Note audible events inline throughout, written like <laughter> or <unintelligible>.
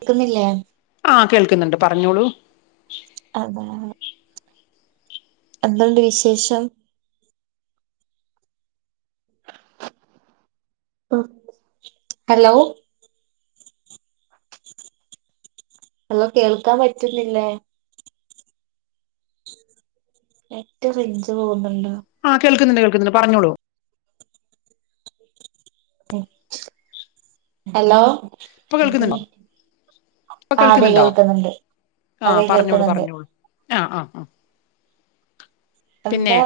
കേക്കുന്നില്ലേ ആ കേൾക്കുന്നുണ്ട് പറഞ്ഞോളൂ അതാ എന്തുണ്ട് വിശേഷം ഹ് ഹലോ ഹലോ കേൾക്കാൻ പറ്റുന്നില്ലേ എന്റെ റേഞ്ച് പോകുന്നുണ്ട് ആഹ് കേൾക്കുന്നുണ്ട് കേൾക്കുന്നുണ്ട് പറഞ്ഞോളൂ ഹലോ ഇപ്പൊ കേൾക്കുന്നുണ്ടോ ഇപ്പൊ ആ അതെ കേൾക്കുന്നുണ്ടോ കേൾക്കുന്നുണ്ട് ആഹ് അതെ പറഞ്ഞോളൂ കേൾക്കുന്നുണ്ട് പറഞ്ഞോളൂ ആഹ് ആഹ് ആഹ് പിന്നെ എന്താ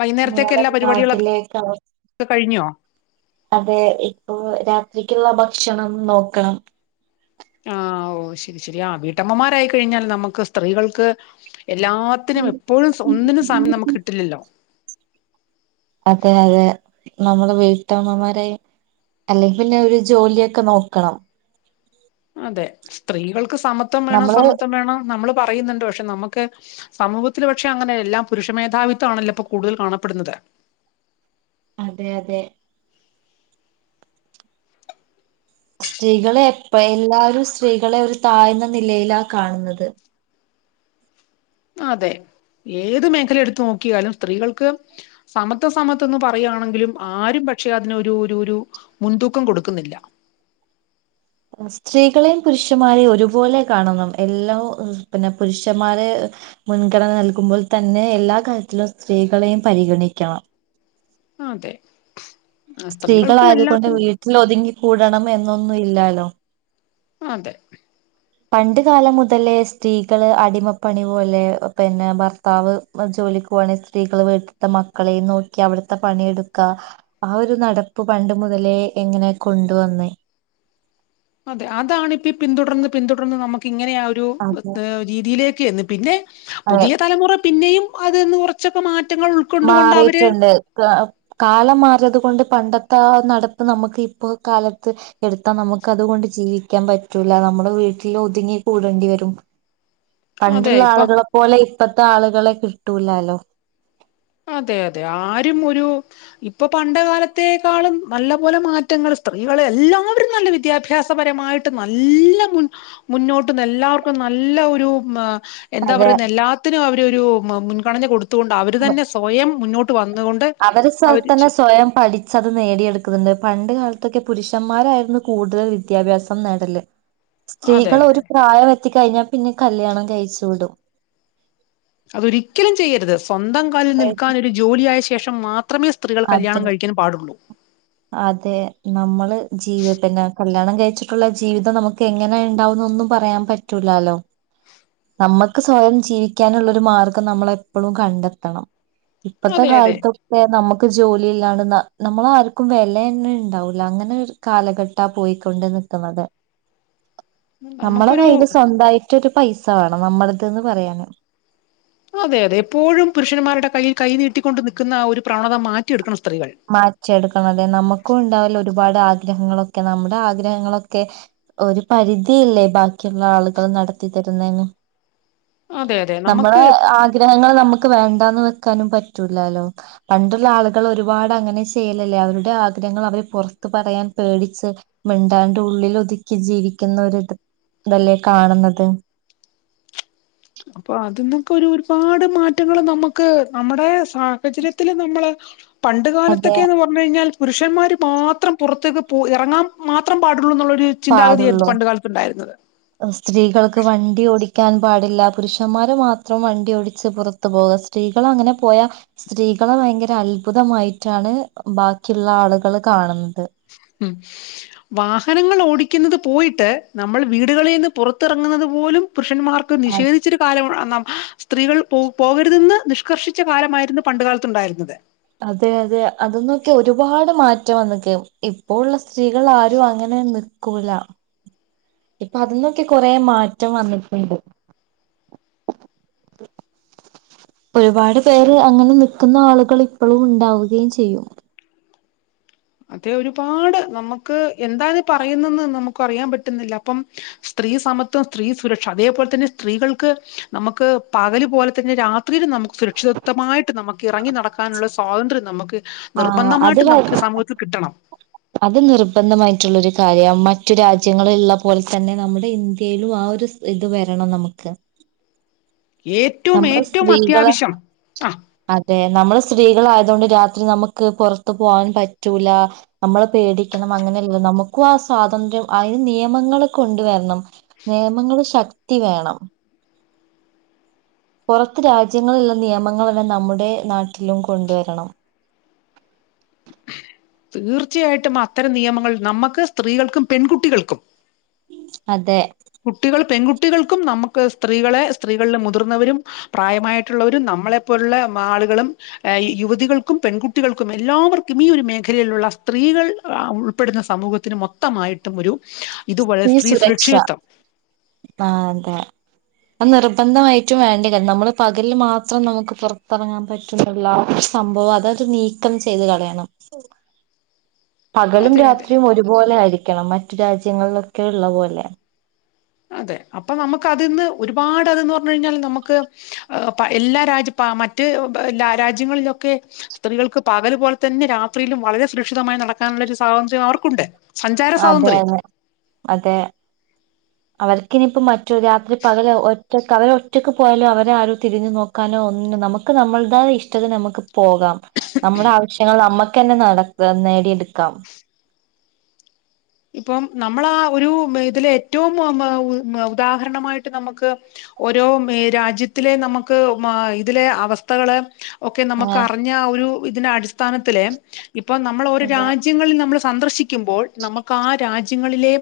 വൈന്നേരത്തേക്ക് നിങ്ങടെ എല്ലാ നാട്ടിലേക്ക് അവ പരിപാടികളൊക്കെ കഴിഞ്ഞുവോ അതെ ഇപ്പൊ രാത്രിക്കുള്ള ഭക്ഷണം നോക്കണം ആഹ് ഓ ശരി ശരിയാ വീട്ടമ്മമാരായിക്കഴിഞ്ഞാൽ നമുക്ക് സ്ത്രീകൾക്ക് എല്ലാത്തിനും എപ്പോഴും ഒന്നിനും സമയം നമുക്ക് കിട്ടില്ലല്ലോ അതെ അതെ നമ്മള് വീട്ടമ്മമാരെ അല്ലെങ്കി പിന്നെ ഒരു ജോലിയൊക്കെ നോക്കണം അതെ സ്ത്രീകൾക്ക് സമത്വം വേണം നമ്മള് സമത്വം വേണം നമ്മള് പറയുന്നുണ്ട് പക്ഷെ നമുക്ക് സമൂഹത്തിൽ പക്ഷെ അങ്ങനെ എല്ലാം പുരുഷ മേധാവിത്വ ആണല്ലോ ഇപ്പോൊ കൂടുതൽ കാണപ്പെടുന്നത് അതെ അതെ സ്ത്രീകളെ എപ്പ എല്ലാരും സ്ത്രീകളെ ഒരു താായ്ന്ന നിലയിലാ കാണുന്നത് അതെ ഏത് മേഖല എടുത്തു നോക്കിയാലും സ്ത്രീകൾക്ക് സമത്വ സമത്ത്ന്ന് പറയുകയാണെങ്കിലും ആരും പക്ഷെ അതിനൊരു ഒരു മുൻതൂക്കം കൊടുക്കുന്നില്ല സ്ത്രീകളെയും പുരുഷന്മാരെയും ഒരുപോലെ കാണണം എല്ലാം പിന്നെ പുരുഷന്മാരെ മുൻഗണന നൽകുമ്പോൾ തന്നെ എല്ലാ കാര്യത്തിലും സ്ത്രീകളെയും പരിഗണിക്കണം അ അതെ ആ സ്ത്രീകൾക്കും സ്ത്രീകളായതുക കൊണ്ട് എല്ലാത്തിനും വീട്ടിൽ ഒതുങ്ങി കൂടണം എന്നൊന്നും ഇല്ലോ അതെ <unintelligible> പണ്ട് കാലം മുതലേ സ്ത്രീകള് അടിമപ്പണി പോലെ പിന്നെ ഭർത്താവ് ജോലിക്ക് പോവാണെങ്കിൽ സ്ത്രീകള് വീട്ടിലത്തെ മക്കളെയും നോക്കി അവിടുത്തെ പണിയെടുക്കാ ആ ഒരു നടപ്പ് പണ്ട് മുതലേ എങ്ങനെ കൊണ്ടുവന്നേ അതെ അതാാണ്ിപ്പ പിന്തുടർന്ന് പിന്തുടർന്ന് നമുക്ക് ഇങ്ങനെ ആ ഒരു അതെ രീതിയിലേക്ക് <unintelligible> പിന്നെ <unintelligible> അതെ പുതിയ തലമുറ പിന്നെയും അത്ന്ന് കൊച്ചക്ക മാറ്റി മാറിയിട്ടുണ്ട് കാലം മാറിയത് ൊണ്ട് പണ്ടത്തെ ആ നടപ്പ് നമുക്ക് ഇപ്പൊ കാലത്ത് എടുത്താൽ നമുക്ക് അതുകൊണ്ട് ജീവിക്കാൻ പറ്റൂല നമ്മുടെ വീട്ടിൽ ഒതുങ്ങി കൂടേണ്ടി വരും അതെ പണ്ടുള്ള ഇപ്പൊ ആളുകളെപ്പോലെ ഇപ്പത്ത ആളുകളെ കിട്ടൂലാലോ അതെ അതെ ആരും ഒരു ഇപ്പൊ പണ്ട കാലത്തേക്കാളും നല്ല പോോലെ മാറ്റങ്ങൾ സ്ത്രീകൾ എല്ലാവരും നല്ല വിദ്യാഭ്യാസപരമായിട്ട് നല്ല മുന്നോട്ട് എല്ലാവർക്കും നല്ല ഒരു എന്താ അതെ പറയുന്ന എല്ലാത്തിനും അവര്രു മുൻഗണന കൊടുത്തുകൊണ്ട് അവര് തന്നെ കോയം മുന്നോട്ട് വന്നുകൊണ്ട് അവര് സ് തന്നെ സ്വയം പഠിച്ചത് നേടിയെടുക്കുന്നുണ്ട് പണ്ട് കാലത്തൊക്കെ പുരുഷന്മാരായിരുന്നു കൂടുതൽ വിദ്യാഭ്യാസം നേടല് അതെ സ്ത്രീകൾ അതെ ഒരു പ്രായം എ എത്തി കഴിഞ്ഞാൽ പിന്നെ കല്യാണം കഴിച്ചു വിടും അതൊരിക്കലും ചെയ്യരുത് സ്വന്തം കാലിൽ നിൽക്കാനൊ ഒരു ജോലിയ ആായ ശേഷം മാ അതെ അതെ നമ്മള് ജീവി പിന്നെ കല്യാണം ഉച്ചിട്ടുള്ള ജീവിതം നമുക്ക് എങ്ങനെ ഉണ്ടാവുന്നൊന്നും പറയാൻ പറ്റൂലാലോ നമ്മുക്ക് സ്വയം ജീവിക്കാനുള്ള ഒരു മാർഗം നമ്മൾ എപ്പോഴും കണ്ടെത്തണം ഇപ്പത്തെ അതെ അതെ കാലത്തൊക്കെ നമുക്ക് ജോലിയില്ലാാണ് നമ്മള ആർക്കും വില തന്നെ ഉണ്ടാവൂല അങ്ങനെ കാലഘട്ടാ പോയിക്കൊണ്ട് നിക്കുന്നത് നമ്മള നമുക്കൊരു കയ്ൽ സ്വന്തമായിട്ട് മറ്റൊരു പൈസ വേണം നമ്മടതന്ന് പറയാന അതെ അതെ എപ്പോഴും പുരുഷന്മാരുടെ കയ്യിൽ കൈ നീട്ടിക്കൊണ്ട് നിൽക്കുന്ന ആ ഒരു പ്രണത മാറ്റിയെടുക്കണം സ്ത്രീകൾ മാറ്റെടുക്കണം അതെ നമുക്കും ഉണ്ടാവല്ലോ ഒരുപാട് ആഗ്രഹങ്ങളൊക്കെ നമ്മുടെ ആഗ്രഹങ്ങളൊക്കെ ഒരു പരിധിയില്ലേ ബാക്കിയുള്ള ആളുകൾ നടത്തി തരുന്നതിന് അതെ അതെ നമുക്ക് നമ്മളെ ആഗ്രഹങ്ങൾ നമുക്ക് വേണ്ടന്ന് വ <unintelligible> പറ്റോ പണ്ടുള്ള ആള ഒരുപാട് അങ്ങനെ ചെയ്യലല്ലേ അവരുടെ ആഗ്രഹങ്ങൾ അവര് പുറത്ത് പറയാൻ പേടിച്ച്ു മിണ്ടാണ്ട് ഉള്ളിൽ ഒതുക്കി ജീവിക്കുന്ന ഒരു ഇതല്ലേ കാണുന്നത് അപ്പൊ അതിന്നൊക്കെ ഒരു ഒരുപാട് മാറ്റങ്ങള്ൾ നമുക്ക് നമ്മുടെ സാഹചര്യത്തില് നമ്മള് പണ്ട് അതെ കാലത്തൊക്കെയന്ന് പറഞ്ഞു കഴിഞ്ഞാൽ പുരുഷന്മാര് മാത്രം പുറത്തേക്ക് പോ ഇറങ്ങാൻ മാത്രം പാട പാടുള്ളോ സ്ത്രീകൾക്ക് വണ്ടി ഓടി ിക്കാൻ പാടില്ല പുരുഷന്മാര് മാത്രം വണ്ടി ടിച്ച് പുറത്തു പോകുക സ്ത്രീകൾ അങ്ങനെ പോയാ സ്ത്രീകളെ ഭയങ്കര അത്ഭുതമായിട്ടാണ് ബാക്കിയുള്ള ആളുകൾ കാണുന്ന ഉം വാഹനങ്ങൾ ഓടിക്കുന്നത് പോയിട്ട് നമ്മൾ വീടുകളിൽ നിന്ന് പുറത്തിറങ്ങുന്നത് പോലും- പുരുഷന്മാർക്ക് അതെ നിഷേധിച്ചരു കാലമാണ് ആ - സ്ത്രീകൾ പോ പോകരുതെന്ന് നിഷ്കർഷിച്ച കാലമായിരുന്നു പണ്ടു കാലത്തുണ്ടായിരുന്നത് അതെ അതെ അ അതിനൊക്കെ ഒരുപാട് മാറ്റം വന്നിക്ക് ഇപ്പോഴുള്ള സ്ത്രീകൾ ആരും അങ്ങനെ- നിൽക്കൂല ഇപ്പൊ അതിന്നൊക്കെ കൊറെ മാറ്റം വന്നിട്ടുണ്ട് ഒരുപാട് പേര് അങ്ങനെ നിക്കുന്ന ആളുകൾ ഇപ്പോഴും ഉണ്ടാവുകയും ചെയ്യും അതെ ഒരുപാട് നമുക്ക് എന്താണ് പറയുന്നെന്ന് നമുക്ക് അറിയാൻ പറ്റുന്നില്ല അപ്പം സ്ത്രീ സമത്വം സ്ത്രീ സുരക്ഷ അതേപോലെ തന്നെ സ്ത്രീകൾക്ക് നമുക്ക് പകല് പോലെ തന്നെ രാത്- ഒത്തിരിയും നമുക്ക് സുരക്ഷിത്വമായിട്ട് നമുക്ക് ഇറങ്ങി നടക്കാനുള്ള സ്വാതന്ത്ര്യം നമുക്ക്- ആഹ് അത് നിർബന്ധമായിട്ട് വ നമുക്ക് സമൂഹ- ണം അത് നിർബന്ധമായിട്ട് ഉള്ള ഒരു കാര്യവാ മറ്റു രാജ്യങ്ങള് ഉള്ള പോലെ തന്നെ നമ്മുടെ ഇന്ത്യയിലും ആ ഒരു ഇത് വരണം നമുക്ക്- ഏറ്റവും നമ്മള് ഏറ്റവും സ്ത്രീകള് അത്യാവശ്യം ആ അതെ നമ്മള് സ്ത്രീകൾ ആയതുകൊണ്ട് - രാത്രി നമുക്ക് പുറത്ത് പോകാൻ പറ്റൂല നമ്മള് പേടിക്കണം അങ്ങനെയല്ല നമുക്കും ആ സ്വാതന്ത്ര്യം അതിന് നിയമങ്ങള് കൊണ്ടുവരണം നിയമങ്ങള് ശക്തി വേണം പുറത്ത് രാജ്യങ്ങളുള്ള നിയമങ്ങൾ എല്ലാം നമ്മുടെ നാട്ടിലും കൊണ്ടുവരണം തീർച്ചയായിട്ടും അത്തരം നിയമങ്ങൾ നമ്മക്ക് സ്ത്രീകൾക്കും പെൺകുട്ടികൾക്കും അതെ കുട്ടികൾക്കും നമുക്ക് സ്ത്രീകളെ സ്ത്രീകളിൽ മുതിർന്നവരും പ്രായമായിട്ടുള്ളവരും നമ്മളെ പോലുള്ള ആളുകളും യുവതികൾക്കും പെൺകുട്ടികൾക്കും എല്ലാവർക്കും ഈ ഒരു മേഖലയിലുള്ള സ്ത്രീകൾ ഉൾപ്പെടുന്ന സമൂഹത്തിന് മൊത്തമായിട്ടും ഒരു ഇതുപോലെ പിന്നെ സ്ത്രീ സുരക്ഷ സുരക്ഷിതത്വം ആ അതെ അ നിർബന്ധമായിട്ടും വേണ്ടി ക നമ്മള് പകല് മാത്രം നമുക്ക് പുറത്തിറങ്ങാൻ പറ്റുന്നുള്ള ആ സംഭവം അതൊരു നീക്കം ചെയ്ത് കളയണം പകലും അതെ അതെ രാത്രിയും ഒരുപോലെ ആയിരിക്കണം മ റ്റു രാജ്യങ്ങളിലൊക്കെ കേരള പോലെ അതെ അപ്പൊ നമുക്ക് അതിന്ന് ഒരുപാട് അത്ന്ന് പറഞ്ഞു കഴിഞ്ഞാൽ നമുക്ക് എല്ലാ രാജ്യ മറ്റ് രാജ്യങ്ങളിലൊക്കെ സ്ത്രീകൾക്ക് പകൽ പോലെ തന്നെ രാത്രിയിലും വളരെ സുരക്ഷിതമായി നടക്കാനുള്ള ഒരു സ്വാതന്ത്ര്യം അവർക്കുണ്ട് സഞ്ചാര അതെ സ്വാതന്ത്ര്യം അതെ അതെ അവർക്കിനനിയിപ്പോം മറ്റൊരു രാത്രി പകല ഒറ്റക്ക് അവരെ ഒറ്റക്ക് പോയാലോ അവരെ ആരോ തിരിഞ്ഞു നോക്കാനോ ഒന്നോ നമുക്ക് നമ്മളുത ഇഷ്ടത്തി നമുക്ക് പോകാം നമ്മുടെ ആവശ്യങ്ങൾ നമ്മുക്ക് തന്നെ നട നേടിയെടുക്കാം ഇപ്പം നമ്മളാ ഒരു ഇതിലെ ഏറ്റവും ഉദാഹരണമായിട്ട് നമുക്ക് ഓരോ ഏ രാജ്യത്തിലെ നമുക്ക് മ ഇതിലെ അവസ്ഥകള് ഒക്കെ നമുക്ക് ആഹ് അറിഞ്ഞ ആ ഒരു ഇതിന് അടിസ്ഥാനത്തില് ഇപ്പൊ നമ്മള് ഓരോ അതെ രാജ്യങ്ങളിൽ നമ്മള് സന്ദർശി ക്കുമ്പോൾ നമ്മ ആ രാജ്യങ്ങളിലെ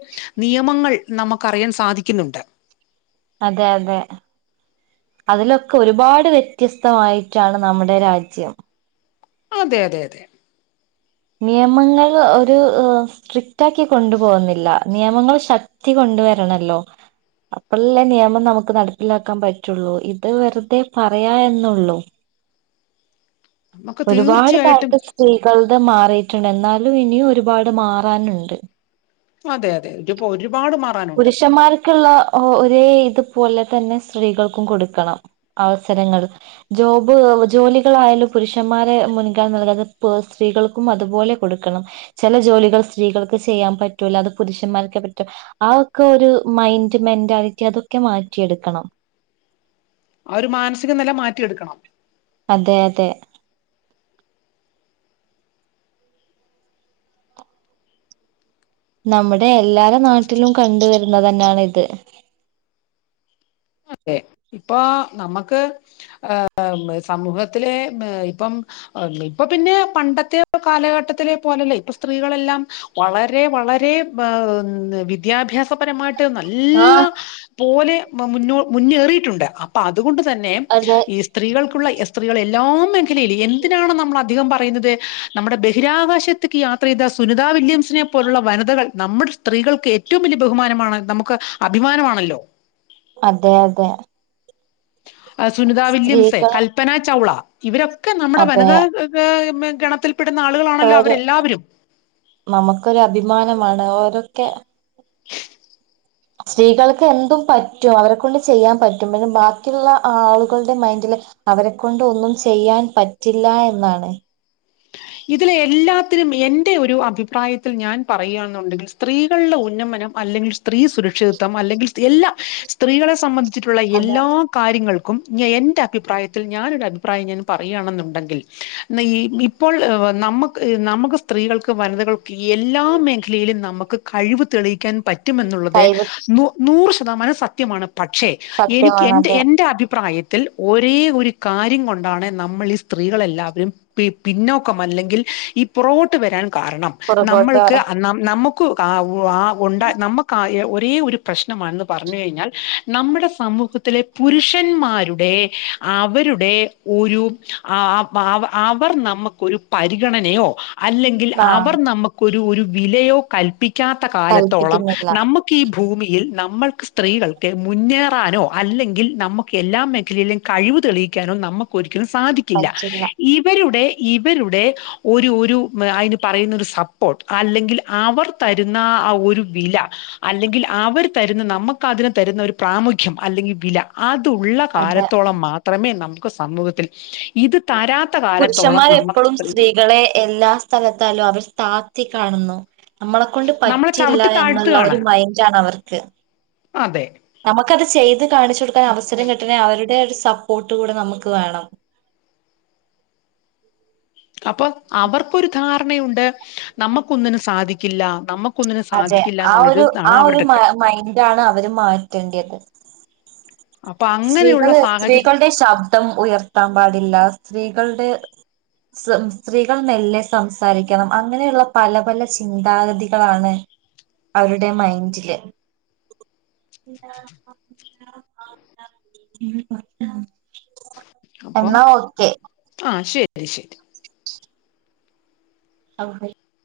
നിയമങ്ങൾ നമക്ക് അറിയാൻ സാധിക്കുന്നുണ്ട് അതെ അതെ അതിലൊക്ക ഒരുപാട് വ്യത്യസ്തമായിട്ടാണ് നമ്മടെ രാജ്യം അതെ അതെ അതെ നിയമങ്ങള് ഒരു ഹ് സ്ട്രിക്റ്റാക്കി കൊണ്ടുപോവുന്നില്ല. നിയമങ്ങള് ശക്തി കൊണ്ടുവരണല്ലോ അപ്പളല്ലേ നിയമം നമക്ക് നടപ്പിലാക്കാൻ പറ്റുള്ളൂ ഇത് വെറുതെ പറയാ എന്നുള്ളൂ നമുക്ക് ഒരുപാട് തീർച്ചയായിട്ടും കാലത്ത് സ്ത്രീകൾ ത്ത് മാറിട്ട്ണ്. എന്നാലും ഇനിയും ഒരുപാട് മാറാന്ണ്ട്. അതെ അതെ ഇത്പ്പോ ഒരു പാട് മാറാനുണ്ട് ക്ക്ള്ള ഒ ഒരേ ഇതുപോലെ തന്നെ സ്ത്രീകൾക്കും കൊടുക്കണം അവസരങ്ങള് ജോബ് ജോലികളായാലും പുരുഷന്മാരെ മുൻഗണന നൽകാതെ പ് സ്ത്രീകൾക്കും അതുപോലെ കൊടുക്കണം. ചെല ജോലികൾ സ്ത്രീകൾക്ക് ചെയ്യാൻ പറ്റൂല്ല അത് പുരുഷന്മാർക്കെ പറ്റു അതൊക്കെ ഒരു മൈന്റ് മെന്റാലിറ്റി അതൊക്കെ മാറ്റിയെടുക്കണം. ആ ഒരു മാനസിക നില മാറ്റിയെടുക്കണം. അതെയതെ നമ്മുടെ എല്ലാരെ നാട്ടിലും കണ്ട് വരുന്നതന്നാണ് ഇത്. അതെ ഇപ്പൊ നമ്മക്ക് ഏ സമൂഹത്തിലെ ഇപ്പം ഇപ്പൊ പിന്നെ പണ്ടത്തെ കാലഘട്ടത്തിലെ പോലല്ലേ ഇപ്പൊ സ്ത്രീകളെല്ലാം വളരെ വളരെ ഏഹ് ന്ന് വിദ്യാഭ്യാസപരമായ് ട്ട് നല്ല ആഹ് പോലെ മ മുന്നോ മുന്നേറിട്ടുണ്ട് അപ്പ അ തുകൊണ്ട് തന്നെ അതെ ഈ സ്ത്രീകൾക്കുള്ള എസ് ത്രീകള് എല്ലാ മേഖലയിലെ എന്തിനാണ് നമ്മള് അധികം പറയ്ന്നത് നമ്മടെ ബഹിരാകാശത്തിക്ക് യാത്രയ്ത സുനിതാ വില്യംസിനെ പോലുള്ള വനിതകൾ നമ്മടെ സ്ത്രീകൾക്ക് ഏറ്റവും വലിയ ബഹുമാനമാണ്. നമുക്ക് അഭിമാനമാണല്ലോ അതെ അതെ ആ സുനിത വില്യംസെ, സ്ത്രീകൾ കൽപന ചൗള ഇവരൊ ക്കെ നമ്മടെ വനിതാ <unintelligible> മെ ഗണത്തിൽ <unintelligible> നമ്മക്കൊരു അഭിമാനമാണ് ഓരൊ ക്കെ സ്ത്രീകൾക്ക് എന്തും പറ്റും അവരെക്കൊണ്ട് ചെയ്യാൻ പറ്റും പിന്നെ ബാക്കിള്ള ആളുകളുടെ മൈന്റില് അവരെക്കൊണ്ട് ഒന്നും ചെയ്യാൻ പറ്റില്ല എന്നാണ് ഇതില് എല്ലാത്തിലും എന്റെ ഒരു അഭിപ്രായത്തിൽ ഞാൻ പറയാന്നുണ്ടെങ്കിൽ സ്ത്രീകള്ടെ ഉന്നമനം അല്ലെങ്കിൽ സ് ത്രീ സുരക്ഷിതത്വം അല്ലെങ്കിൽ സ് എല്ലാം സ്ത്രീകളെ സംബന് ധിച്ചിട്ടുള്ള അതെ എല്ലാ കാര്യങ്ങളും ക്കും ഞ് എന്റെ അഭിപ്രായത്തിൽ ഞാനൊരഭിപ്രായം ഞാന് പറയാണെന്നുണ്ടെങ്കിൽ ന്ന് ഇ ഇ ഇപ്പോൾ ഏഹ് നമ്മക്ക് നമ്മക്ക് സ്ത്രീകൾക്ക് വനിതകൾ ക്ക് എല്ലാ മേഖലേലും നമ്മ ക്ക്കഴിവ് തെളിയിക്കാൻ പറ്റും മെന്നുള്ളത് കൈവ് നു നൂറ്ശ തമാനം സത്യമാണ്. പക്ഷേ എനിക്ക് സത്യമാണ് എൻ്റെ അതെ എന്റെ അഭിപ്രായ ത്തിൽ ഒരേ ഒരു കാര്യം കൊണ്ടാണ് നമ്മള് ഈ സ്ത്രീകളെല്ലാവരും പി പിന്നോക്കം അല്ലെങ്കിൽ ഈ പുറകോട്ട് വരാൻ കാരണം പുറകോട്ട് പറ നമ്മൾക്ക് അ നം നമു ക്കു ആ ഉ ആ ഉണ്ടാ നമക്ക് ഒരേ ഒരു പ്രശ്‌നം വന്ന് പറഞ്ഞു കഴിഞ്ഞാൽ നമ്മടെ സമൂഹത്തിലെ പുരുഷന്മാരുടെ അവരുടെ ഒരു അ വ അവ അവർ ന മുക്കൊരു പരിഗണനയോ അല്ലെങ്കിൽ ആ അവർ നമു ഒരു ഒരു വിലയോ കൽപ്പി ക്കാത്ത കാലത്തോളം കൽപ്പിക്കുന്നില്ല നമുക്ക് ഈ ഭൂമിയിൽ നമ്മൾക്ക് സ്ത്രീകൾക്ക് മുന്നേറാനോ അല്ലെങ്കിൽ നമുക്ക് എല്ലാ മേഖലയിലും കഴിവ് തെളിയിക്കാനോ നമുക്കൊരു സാധിക്കില്ല പറ്റില്ല ഇവരുടെ ഇവരുടെ ഒരു ഒരു അതിന് പറയുന്ന ഒരു സപ്പോർട്ട് അല്ലെങ്കിൽ അവർ തരുന്ന ആ ഒരു വില അല്ലെങ്കിൽ അവർ തരുന്ന നമുക്ക് അതിനു തരുന്ന ഒരു പ്രാമുഖ്യം അല്ലെങ്കിൽ വില അത് ത്ത് ഉള്ള അതെ കാലത്തോളം മാത്രമേ ന മുക്ക് സമൂഹത്തിൽ ഇത് തരാത്ത കാലത്തോളം നമുക്ക് എപ്പളും സ്ത്രീകൾ സ്ത്രീകളെ എല്ലാ സ്ഥലത്താലും അവർ സ്ഥാ കത്തി കാണുന്നു നമ്മളെ കൊണ്ട് നമ്മളെ പറ്റില്ല ചവിട്ടി എന്നുള്ള ഒരു താഴ്ത്തുകയാണ് മൈൻഡാണ് അവർക്ക് അതെ നമ നമുക്ക് അത് ചെയ്ത് കാണിച്ചു കൊടുക്കാൻ അവസരം കിട്ടണെ അവരുടെ ഒരു സപ്പോർട്ട് കൂടെ നമുക്ക് വേണം. അപ്പൊ അവർക്കരു ധാരണയു നമുക്കൊന്നിനും സാധിക്കില്ല നമുക്ക് അതെ ആ ഒരു ആ ഒരു മ മൈൻഡാണ് അവര് മാറ്റേണ്ടിയത്. അപ്പൊ അങ്ങനെയുള്ള സ്ത്രീകള് സാഹചര്യം സ്ത്രീകളുടെ ശബ്ദം ഉയർത്താൻ പാടില്ല സ്ത്രീ സ്ത്രീകളുടെ സ്ത്രീകൾ മെല്ലെ സംസാരിക്കണം അങ്ങനെയുള്ള പല പല ചിന്താഗതികളാണ് അവരുടെ മൈൻഡില്. <unintelligible> അപ്പം എന്നാ ഓക്കെ. <unintelligible> ഔ ഹൈ